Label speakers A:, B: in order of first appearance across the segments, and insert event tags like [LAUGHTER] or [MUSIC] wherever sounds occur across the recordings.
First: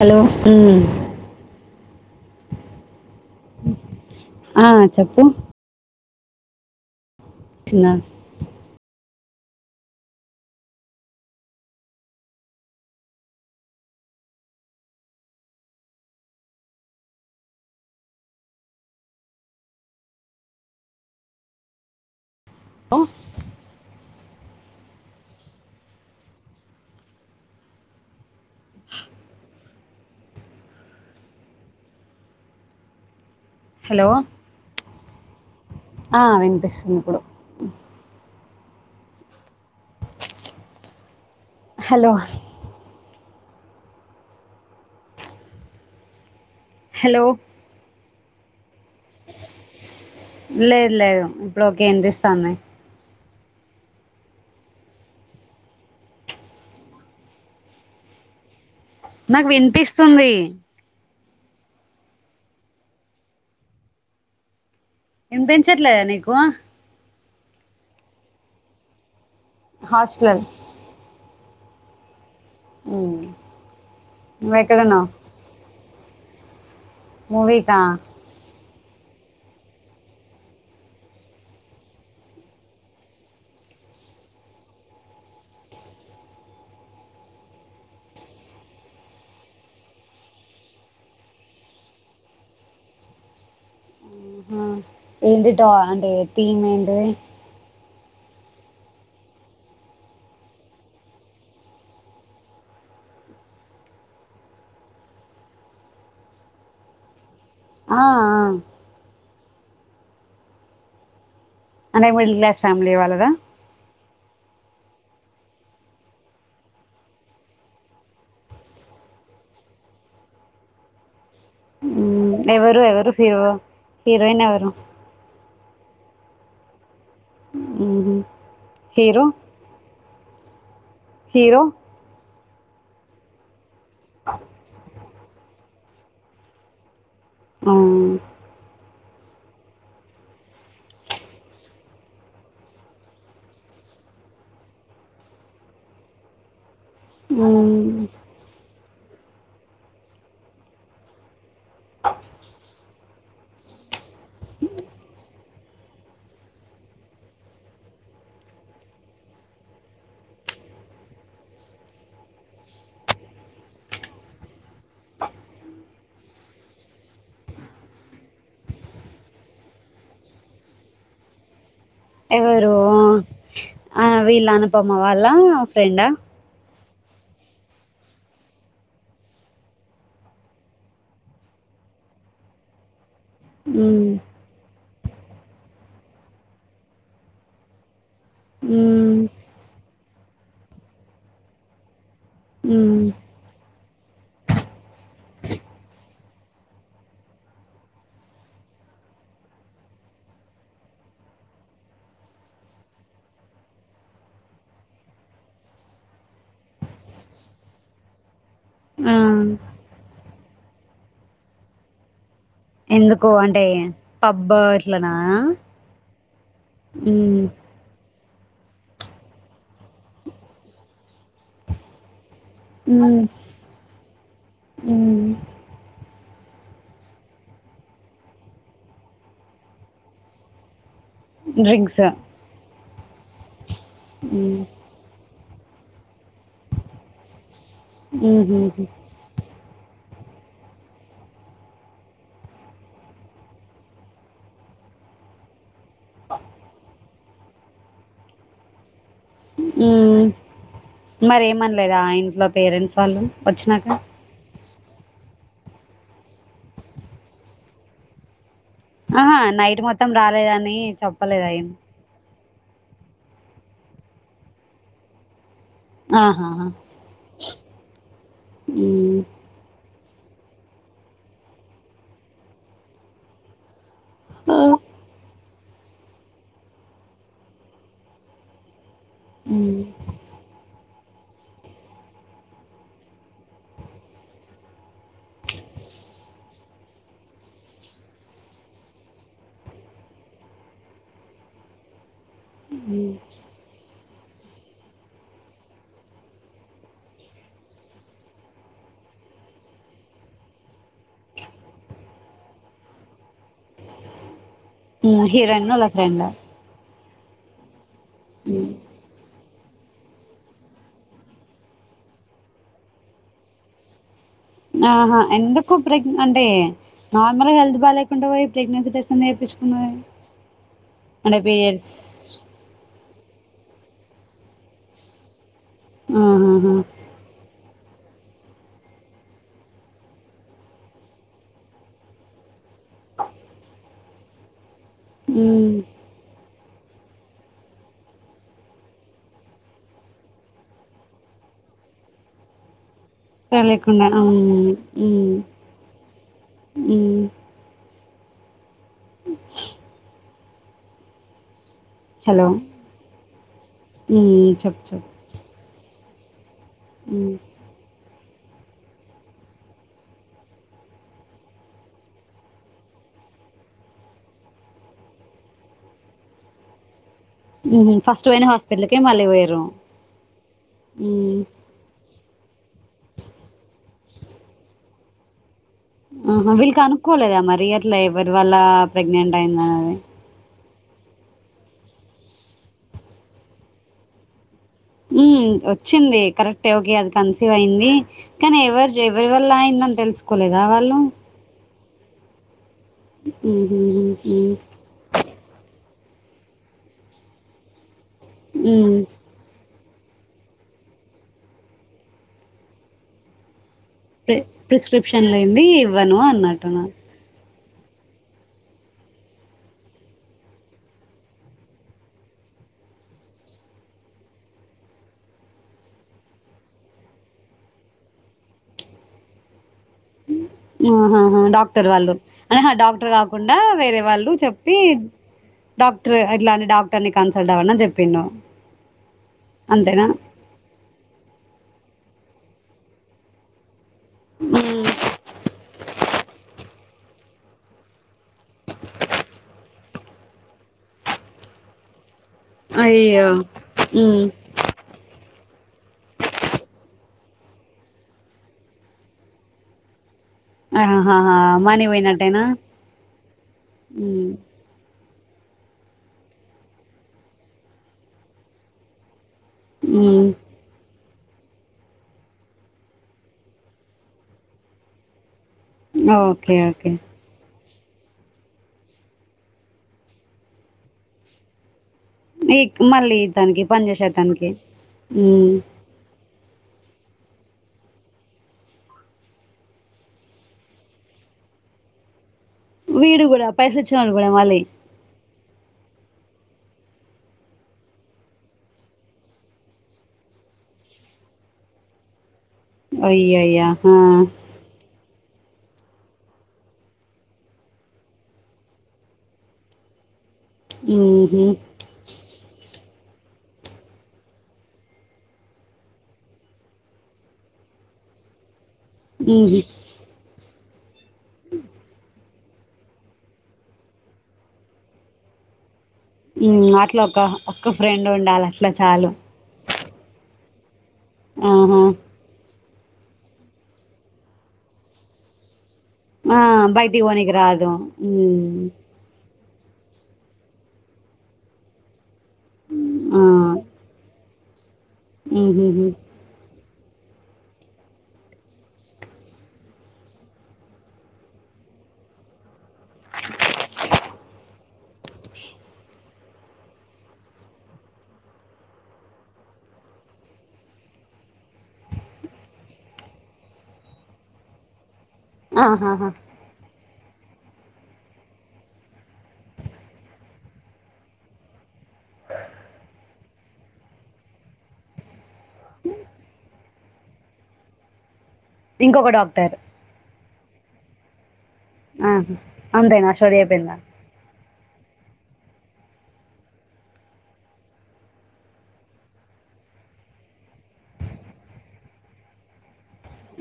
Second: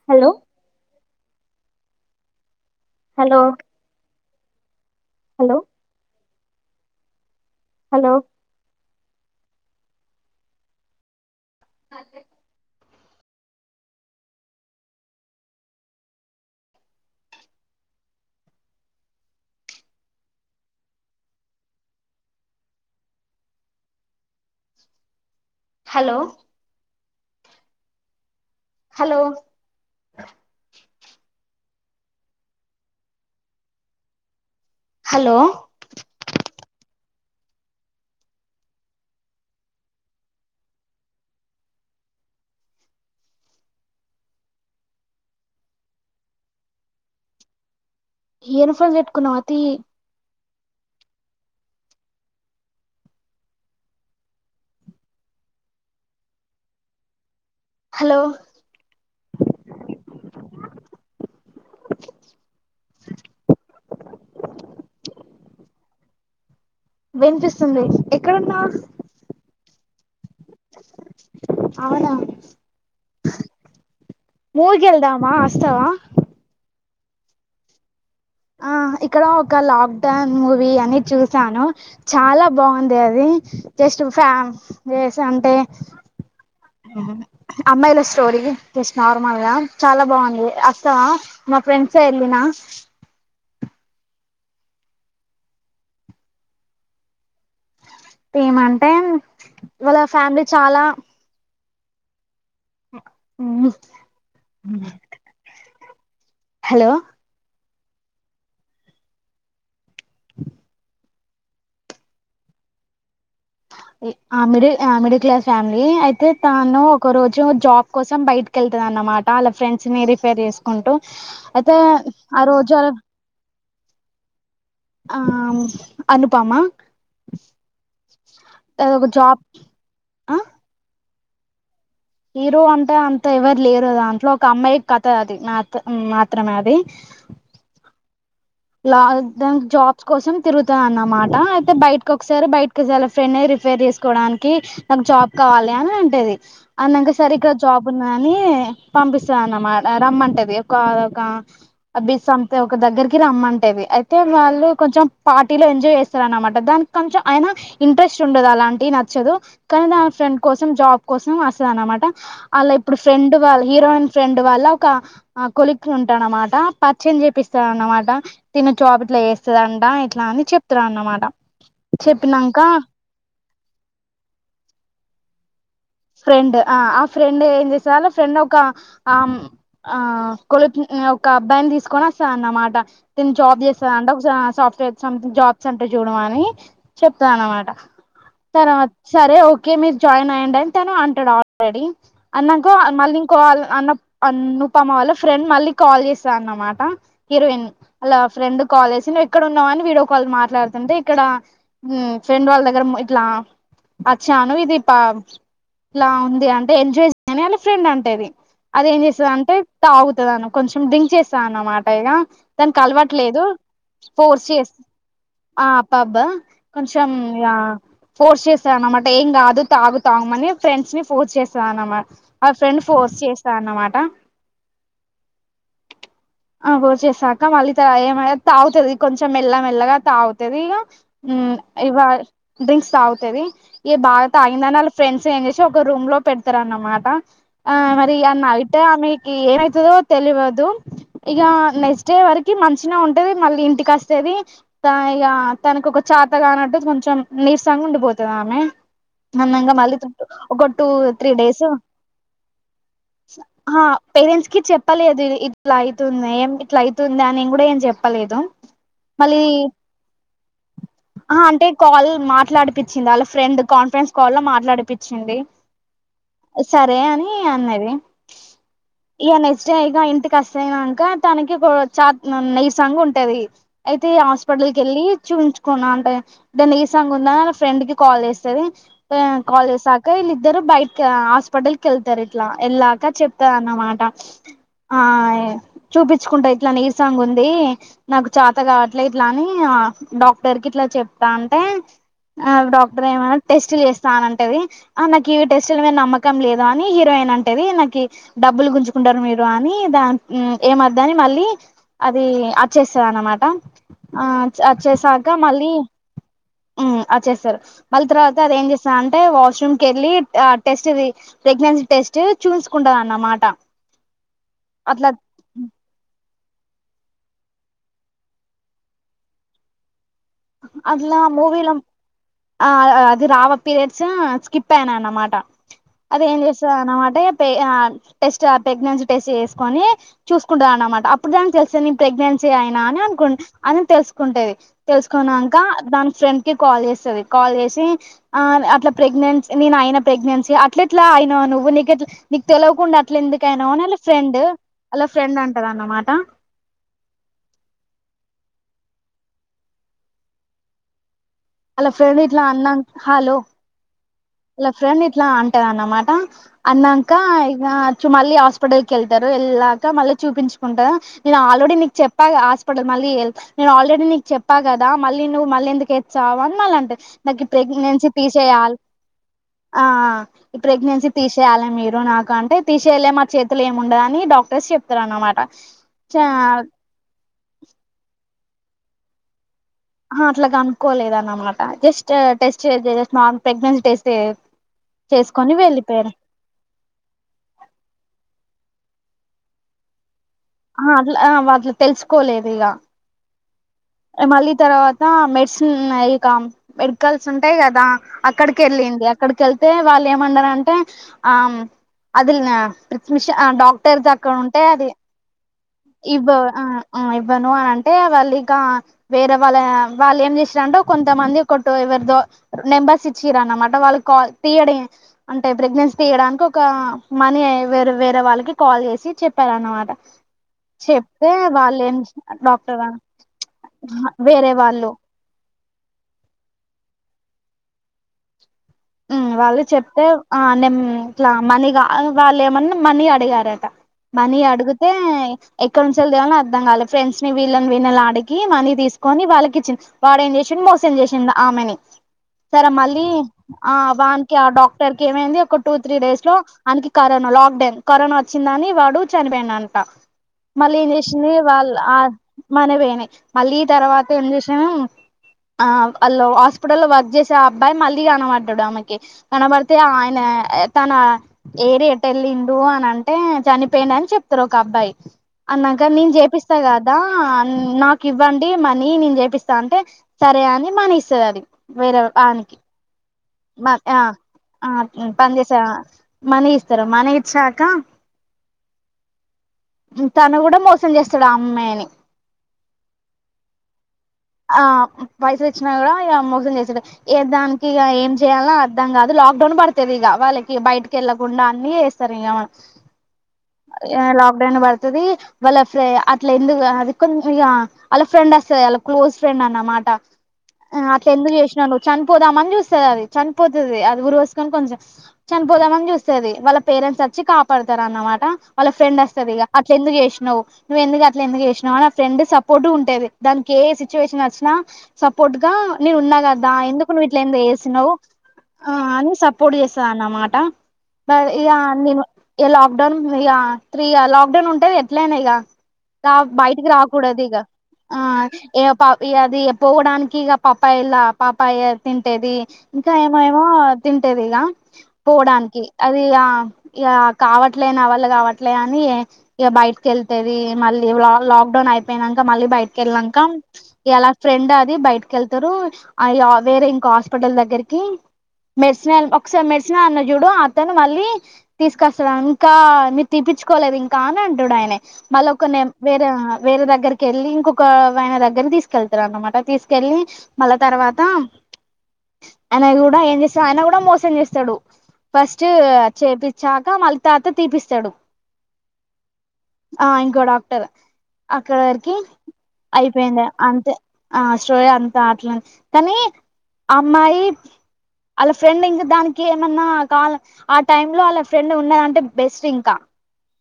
A: Hello ఊ
B: hello
A: ఆ చెప్పు
B: హలో
A: చింద
B: హలో
A: అ
B: హలో హలో
A: హలో
B: హలో.
A: ఆహ్ వినిపిస్తుంది ఇప్పుడు. హలో. హలో.
B: ఇయర్ ఫోన్స్ పెట్టుకున్నావ తీయి.
A: లేదు లేదు ఇప్పుడు ఓకే వినిపిస్తాంది.
B: హలో.
A: నాకు వినిపిస్తుంది. ఇనిపించట్లే నీకు.
B: వినిపిస్తుంది ఎక్కడున్నావ్.
A: హాస్టల్.
B: అవునా.
A: ఉమ్, నువ్వు ఎక్కడున్నావు
B: మూవీకెళ్దామా వస్తావా.
A: మూవీ కా.
B: ఆహ్ ఇక్కడ ఒక లాక్డౌన్ మూవీ అని చూసాను. చాలా బాగుంది అది. జస్ట్ ఫ్యామ్ వేస్ అంటే. అమ్మాయిల స్టోరీ జస్ట్ నార్మల్ గా చాలా బాగుంది అస్తావా. మా ఫ్రెండ్స్ తో ఎళ్లిన.
A: ఏంటిటా అంటే థీమ్ ఏంటిది.
B: థీమంటే వాళ్ళ ఫ్యామిలీ చాలా. ఉమ్ ఉమ్మ్. హలో.
A: ఆహ్ ఆహ్. అంటే మిడిల్ క్లాస్ ఫ్యామిలీ వాళ్ళదా.
B: ఆహ్ మిడిల్ ఆహ్ మిడిల్ క్లాస్ ఫ్యామిలీ అయితే తాను ఒక రోజు జాబ్ కోసం బయటకి వెళ్తుది. అన్నమాట వాలా ఫ్రెండ్స్ ని రిఫేర్ చేసుకుంటూ అయితే
A: ఉమ్,
B: ఆ రోజు
A: ఎవరు
B: అలా.
A: ఎవరు హీరో హీరోయిన్ ఎవరు.
B: ఆహ్ అనుపమా.
A: ఉమ్మ్ హీరో.
B: ఆహ్.
A: హీరో.
B: హీరో అంటే అంత ఎవరు లేరు దాంట్లో ఒక అమ్మాయి కత్. అది మత్ ఉమ్ మాత్రమే అది.
A: అవును.
B: ఆహ్ దానికి జాబ్స్ కోసం తిరుగుతాది అన్నమాట అయితే బయటకి ఒకసారి బయటకి వాళ్ళు ఫ్రెండ్ని రిఫేర్ చేస్. చేసుకోవడానికి నాకు జాబ్ కావాలి అని అంటాది. అన్నాంక సరిగ్గా జాబ్
A: ఉమ్,
B: ఉన్నాదాని. పంపిస్తంది అన్నమాట ఆహ్ రమ్మంటాది ఒక ఒక బిస్ అంత ఒక దగ్గరికి. రమ్మంటాది అయితే వాళ్ళు కొంచెం పాట్. వీళ్లు ఎంజాయ్ చేస్తరనమాట దానికి కొంచం అయిన ఇంట్రెస్ట్ ఉండదు అలాంటివి నచ్చదు కానీ వాళ్ళ ఫ్రెండ్. కోసం జాబ్ కోసం వస్తాదనమాట అలా ఇప్పుడు ఫ్రెండ్ వాళ్ళ హీరోయిన్ ఫ్రెండ్ వాళ్ళ ఒక ఆహ్. కొలిక్ ఉంటాడు అన్నమాట పరిచయం చేపిస్తాడు అన్నమాట. తిన్ను ట్రాఫిక్ లో చేస్తాడంట ఇట్లా అని చెప్తున్నాడన్నమాట.
A: ఎవరు ఆహ్ వీళ్ళు అనుపమ వాళ్ళ ఫ్రెండా.
B: ఆహ్ ఆ ఫ్రెండ్ ఏం చేస్తాడు వాళ్ళా ఫ్రెండ్ ఒక ఆమ్ ఆహ్ కొలిక్ని ఒక అబ్బాయిని. తీసుకొని వస్తాడన్నమాట. ఐతే నేను జాబ్ చేస్తాదంటా
A: మ్మ్.
B: ఆహ్ సాఫ్ట్వేర్ సంథింగ్ జాబ్స్ అంటా చూడవ అని చెప్తాదనమాట. తర్వాత
A: మ్మ్.
B: సరే ఓకే మీరు జాయిన్ అయ్యండి అని వెంటనే అంటాడు ఆల్రెడీ. అన్నాంక
A: మ్మ్.
B: మళ్ళీ ఇంకో ఆల్ అన్న అనుపమ వాళ్ళ ఫ్రెండ్ మళ్ళీ కాల్ చేసి. అన్నమాట హీరోయిన్ వాళ్ళ ఫ్రెండ్ కాల్ చేసి నువ్వు ఎక్కడ ఉన్నావు అని వీడియో కాల్ మాట్లాడుతుంటే ఇక్కడ. ఆ మ్మ్ ఫ్రెండ్ వాళ్ళ దగ్గర మ్ ఇట్లా వచ్చాను ఇది ప ఇలా ఉంది అంటే ఎంజాయ్ చేయి అని వాళ్ళ ఫ్రెండ్ అంటది అది ఏం
A: ఆ.
B: చేస్తది అంటే తాగుతది అను కొంచెం డ్రింక్ చేస్తా అనమాట ఇగ దానికి అలవాటు
A: ఎందుకు
B: లేదు
A: అంటే
B: ఫోర్స్
A: పబ్
B: చేస్
A: ఇట్లనా
B: ఆ పబ్ కొంచెం
A: మ్మ్.
B: ఇగా ఫోర్స్ చేస్తదనమాట ఏం గాదు తాగుతామని ఫ్రెండ్స్ ని ఫోర్స్ చేస్తదనమాట. వాళ్ల ఫ్రెండ్ ఫోర్స్
A: మ్మ్.
B: చేస్తదనమాట.
A: మ్మ్.
B: ఫోర్స్ చేశాక మళ్లీ ఏ మ య తాగుతది కొంచెం మెల్లమెల్లగా తాగుతది ఇగా హూమ్
A: డ్రింక్స్
B: ఇవా డ్రింక్స్ తాగుతది ఇగ బాగా
A: మ్మ్.
B: తాగిందాని వాళ్ళ ఫ్రెండ్స్ చేంజ్ చేసి ఒక రూమ్ లో పెడతారనమాట ఆ మరి ఆ నైటే
A: మ్మ్.
B: ఆమెకి ఏమై తదో తెలవదు ఇగ నెక్స్ట్ డే వరకు మంచిగానే ఉంటది మళ్లీ ఇంటికస్తది ఆ ఇగ తనకొక చాత గానట్టు కొంచెం నీరసంగా ఉండిపోతది ఆమె. నన్నింగ మళ్ళీ తుం
A: మ్మ్.
B: ఒక టు త్రీ
A: మరి
B: డేస్
A: ఏమనలేదా ఇంట్లో పేరెంట్స్ వాళ్ళు
B: ఆ
A: వచ్చినాక
B: పేరెంట్స్ కి చెప్ ప్పలేదు ఇది ఇట్లా అయితుంది ఏం ఇట్లా అయితుంది అని గూడా ఏం చెప్పలేదు.
A: ఆహా
B: మళ్ళీ
A: నైట్ మొత్తం రాలేదని
B: అహ
A: చెప్పలేదా
B: అంటే
A: ఏం
B: కాల్ మా మాట్లాడిపిచ్చింది వాళ్ళ ఫ్రెండ్ కాన్ఫరెన్స్ కాల్ లో మాట్లాడిపిచ్చింది.
A: ఆహా
B: సరే అని అన్నది
A: మ్మ్.
B: ఇగ నెక్స్ట్ డే ఇగ ఇం ఇంటి కస్తేయినాంక తనకి ఒక చాత్ న్ నీరసంగా ఉంటది. అయితే ఆస్పటల్
A: మ్మ్.
B: కెళ్ళి చూయించ్ కోనా అంటే [UNINTELLIGIBLE] నీరసం గుందా ఫ్రెండ్ కి కాల్ చేస్తది యే కాల్
A: మ్మ్.
B: చేస్ శాక వీళ్ళిద్దరు బైక్ ఆ ఆస్పటల్ కెళ్తారు ఇట్లా వెళ్ళాక చెప్తాదన్నమాట. ఆ చూపిచ్చుకుంటా ఇట్లా నీరసంగా ఉంది నాకు చేత గావట్లే ఇట్లా అని ఆ డాక్టర్ కి ఇట్లా చెప్తా అంటే ఆ డాక్టర్
A: మ్మ్.
B: ఏమన్నా టెస్ట్ చేస్తా అనంటది. ఆ నాకు ఇవి టెస్టుల మీద నమ్మకం లేదు అని గిరాయి ఈనంటది నాకి డబ్బులు గుంజుకుంటారు మీరు అని కీ దాన్ మ్ ఏమద్దని మళ్లీ అది వచ్చేస్తదనమాట. చ్ అచ్చేశాక మళ్ళీ
A: హీరోయిన్ వాళ్ళ ఫ్రెండా
B: అచ్చేస్తరు మళ్ళీ తర్వాత అది ఏం చేస్తారు అంటే వా ష్ రూమ్ కెళ్ళి ఆ టెస్ట్ ది ప్రెగ్నెన్సీ టెస్ట్ చూయించుకుంటదన్నమాట.
A: ఆహా ఎందుకు ప్రగ్ అంటే నార్మల్గా హెల్త్ బాలేకుంటే పోయి ప్రెగ్నెన్సీ టెస్ట్ ఎందుకు చేపిచ్చుకుంది ఆమె.
B: అట్లా మూవీ లో ఆ ఆ అది రావ పీరియడ్స్ స్కిప్ అయినాయి అనమాట అది ఏం
A: ఆహాహా
B: చేస్తాది అనమాటే పే ఆ టెస్ట్ ప్రెగ్నెన్సీ టెస్ట్ చేసుకొని చూసుకుంటది అనమాట అప్పుడు దానికి తెలుస్తది నేను ప్రెగ్నెన్సీ అయినా అనుకుంట్ అని తెలుసుకుంటది తెలుసుకున్నాంక
A: ఉమ్
B: దాని ఫ్రెండ్ కి కాల్ చేస్తది కాల్ చేసి ఆ అట్లా ప్రెగ్నెన్సీ నేను ఆయన ప్రెగ్నెన్సీ అట్లెట్లా అయినవ్ నువ్వు నీకెట్ల నీకు తెలియకుండా అట్ల ఎందుకైనవ్ అని ఆళ్ల
A: తెలియకుండా
B: ఫ్రెండ్
A: ఉమ్
B: ఆళ్ల ఫ్రెండ్ అంటదనమాట.
A: ఊమ్
B: అలా ఫ్రెండ్ ఇట్లా అందన్ హలో
A: ఊమ్ చెప్పు చెప్
B: ట దనమాట అన్నాంక ఇగ చు మళ్ళీ హాస్పిటల్ కెళ్తారు. వెళ్ళాక మళ్ళీ చూపించుకుంటారు. నేను ఆల్రెడీ నీకు చెప్పాగా హాస్పిటల్ మళ్ ళ్లీ నేను ఆల్రెడీ నీకు చెప్పా గదా మళ్ళీ నువ్వు మళ్ళీ ఎందుకు ఎచ్చావు అని మళ్ళీ అంటది. నాకి
A: ఉహు
B: ప్రెగ్నెన్సీ
A: ఫస్ట్ పోయిన
B: తీసేయాల్
A: హాస్పిటల్కే మళ్ళీ పోయిర్రు
B: ఆ ఈ ప్రెగ్నెన్సీ
A: ఉమ్
B: తీసేయాలి మీరు నాకు అంటే తీసేయాలేం మా చేతుల్లో ఏమి ఉండదని డాక్టర్స్ చెప్తారనమాట.
A: ఆహ వీళ్లు కనుక్కోలేదా మరి అట్లా ఎవరి వల్ల ప్రెగ్నెంట్ అయిందా
B: అహ అట్లాగా అనుకోలేదనమాట జస్ట్ టెస్ట్ జస్ నార్ ప్రెగ్నెన్సీ టెస్ట్
A: ఊమ్
B: చేసుకొని వెళ్ళిపోయారు
A: వచ్చింది కరక్టే ఓకే అది కన్సీవ్ అయింది కానీ ఎవరు ఎవరి వల్ల అయిందని తెలుసు
B: ఆ [UNINTELLIGIBLE] తెలుసుకోలేదు ఇగ
A: ఉహు ఉమ్
B: మళ్ళీ
A: ఉమ్
B: తర్వాత మెడిసిన్ ఇక మెడికల్స్ ఉంటాయ్ కదా అక్కడికి
A: ఉమ్,
B: వెళ్ళింది అక్కడికెళ్ అతే వాళ్ళు ఏమండారంటే ఆ [UNINTELLIGIBLE] [UNINTELLIGIBLE] అక్కడ
A: ప్రి
B: ఉంటే అది
A: ప్రిస్క్రిప్షన్ లేనిది ఇవ్వను
B: ఇబ
A: అన్నట్టు
B: ఇబ అని అంటే వాళ్ళు ఇక వేరే వాళ్ళ వాళ్ళు ఏం చేసారంటో కొంతమంది కొట్టు ఎవరిదో నెంబర్స్ ఇచ్చిర అన్నమాట వాళ్ళు కాల్ తీయడం అంటే ప్రెగ్నెన్సీ తీయడానికి ఒక వేరే వేరే వాళ్ళకి కాల్ చేసి చెప్పారనమాట
A: ఆహ డాక్టర్ వాళ్ళు అ డాక్టర్ కాకుండా వేరే వాళ్ళు
B: వేరే
A: చెప్పి
B: వాళ్ళు
A: డాక్టర్ ఇట్లాంటి డాక్టర్ ని కన్సల్ట్ అవ్వడిని చెప్పిను
B: వాళ్ళు చెప్తే ఆ నేమ్ ఇట్లా మని వాళ్ళు ఏమన్నా మనీ అడిగారట మనీ
A: మ్మ్.
B: అడిగితే ఎక్కడ నుంచి [UNINTELLIGIBLE] అర్థ కాల ఫ్రెండ్ ని వీళ్ళని వీళ్ళని అడికి మనీ తీసుకొని వాళ్ళకి ఇచ్చిన వాడు ఏం చేసి మోసం చేసిండు ఆమెని సరే మళ్ళీ
A: అయ్యో
B: ఆ
A: మ్మ్.
B: వానికి ఆ డాక్టర్ కేమైంది ఒక టూ త్రీ డేస్ లో అనికి కరోనా లాక్ డౌన్ కరోనా వచ్చిందని వాడు [UNINTELLIGIBLE] మళ్ళీ ఏం చేసింది
A: ఆహాహా
B: వాళ్
A: మనీ
B: ఆ
A: పోయినట్టేనా
B: మన పోనా మళ్ళీ తర్వాత ఏం
A: మ్మ్.
B: చేసాను ఆ వాళ్ళు హాస్పిటల్ లో వర్క్ చేసే అబ్బాయి మళ్ళీ కనబడ్డాడు ఆమెకి కనబడితే ఆయన
A: మ్మ్.
B: తన ఎడి ఎటు వెళ్ళిండు అని అంటే చనిపోయిండ అని చెప్తారు ఒక అబ్బాయి అన్నాగ నేను
A: ఓకే
B: చేపిస్తా
A: ఓకే
B: కదా అ నాకు ఇవ్వండి మనీ నేను చేపిస్తా అంటే సరే అని మనీ ఇస్తది అది వేరే వానికి
A: ఈ మళ్ళీ తనకి పని చేసే తనకి మ్మ్.
B: [UNINTELLIGIBLE] మని ఇస్తారు మని ఇచ్చాక తను కూడ మోసం చేస్తాడు ఆ అమ్మాయిని
A: వీడు కూడ పైస ఇచ్చినోడు కూడ మల్లి
B: కూడ [UNINTELLIGIBLE] మోసం చేసాడు ఏ దన్ ఇక ఏం చేయాలలో అర్థం కాదు లాక్ డౌన్ పడుతది ఇక వాళ్ళకి బయటికి వెళ్ళలకుండా అన్ని చేేస్తారు ఇగ
A: అయ్యయ్యా ఆ.
B: లక్డౌన్ బడుతుది వాళ్ళ అట్లా ఎందుకు అది కొంచెంగా వాళ్ళ ఫ్రెండ్ వస్తుంది వాళ క్లోజ్ ఫ్రెండ్ అనమాట ఆ అట్ల ఎందుకు
A: మ్మ్హ్మ్.
B: చేసినావు నువ్వు చనిపోదామని అది చనిపోతుది అది ఉరి వేసుకొని కొంచెం చనిపోదామని చూస్తది వాళ్ళ పేరెంట్స్ వచ్చి కాపాడతా అన్నమాట వాళ్ళ ఫ్రెండ్ వస్తది ఇగ
A: మ్మ్హ్మ్.
B: అట్లా ఎందుకు చేసినావు నువ్ ఎందు అట్ ఎందు చేసినావు ఫ్రెండ్ సపోర్ట్ ఉంటేది దానికి ఏ సిచ్యువేషన్ వచ్చినా సపోర్ట్ గా నేను ఉన్నా కదా
A: హ్మ్
B: ఎందుకు
A: అట్లా
B: ఇట్ల
A: ఒక
B: ఎందుకు
A: ఒక్క
B: చేసినావ్
A: ఫ్రెండ్ ఉండాలి అట్లా
B: ఆ
A: చాలు
B: అని సపోర్ట్ చేస్తదన మాట ఇక
A: ఆహా
B: నేను ఇ లాక్డౌన్ ఇక త్రీ [UNINTELLIGIBLE] లాక్డౌన్ ఉంటేది ఎట్లయినా ఇగ
A: ఆ
B: బయటికి రాకూడదు
A: పోనీకి
B: ఇగ
A: రాదు
B: ఆ
A: హ్మ్
B: అది పోవడానికి ఇగ ఇలా పాపయ [UNINTELLIGIBLE] ఇంకా
A: ఆ
B: ఏమేమో తింటది ఇగ పోవడానికి
A: హుహుహు
B: అది ఆ కావట్లే వాళ్ళ నా వల్ల కావట్లే అని ఇగ బయటకి వెళ్తేది మళ్ళీ లాక్డౌ అయిపోయినంకా మళ్ళ బయటకి [UNINTELLIGIBLE] ఇలా ఫ్రెండ్ అది బయటకి వెళ్తారు అ వేర ఇం హాస్పిటల్ దగ్గరికి మెడిసిన ఒకసారి మెడిసినల్ అన్న చూడు అతను మళ్ళీ తీసుకొస్తా ఇంకా మీరు తీపి కోలేదు ఇంకా అని అంటాడు ఆయన
A: ఆహాహా
B: మళ్ళ [UNINTELLIGIBLE] కెళ్ళి ఇంకొకవైన దగ్గర తీసుకెళ్తారు అన్మాట తీసుకెళ్ళి మళ్ళా తర్వాత అయన కూడ ఏం చేస్తాడు ఆయన కూడ మోసం చేస్తాడు ఫస్ట్ చేపిచ్చాక మళ్ళీ తర్వాత తీపిస్తాడు
A: ఇంకొక డాక్టర్
B: అక్కడ వర్కి
A: ఆహా అంతేనా
B: ఐపోయింది
A: స్టోరీ
B: అంతే
A: అయిపోయిందా
B: స్టోయ్ అం అట్ల కనీ అమ్మాయి వాళ్ళ ఫ్రెండ్ ఇంక దాన్కి ఏమన్న నాల ఆ టైమ్లో వాళ్ళ ఫ్రెండ్ ఉన్నదంటే బెస్ట్ ఇంక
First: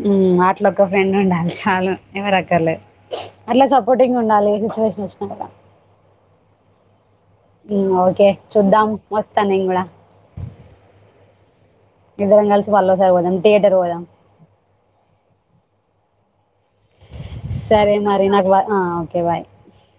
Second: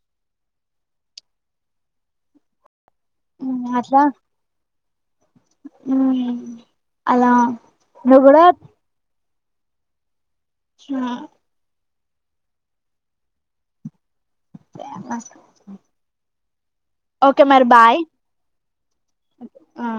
A: మ్ అట్లొక్క ఫ్రెండ్ ఉండాలె చాలు ఎవరకర్లే అట్ల
B: అట్లా
A: సపోర్టింగ్ ఉండాలి సిచ్యువేషన్ ఒచ్చిన
B: అలా
A: ఉమ్
B: నువ్వు
A: ఓకే
B: కూడా
A: చూద్దాం ఒస్తా నేన్ గుడా
B: ఊ
A: ఇద్దరం కల్సి మల్లోసారి పోదాం థియేటర్ పోదాం
B: అహ్
A: సరే మరి నాకు వ ఆ ఒకే బాయ్
B: ఆ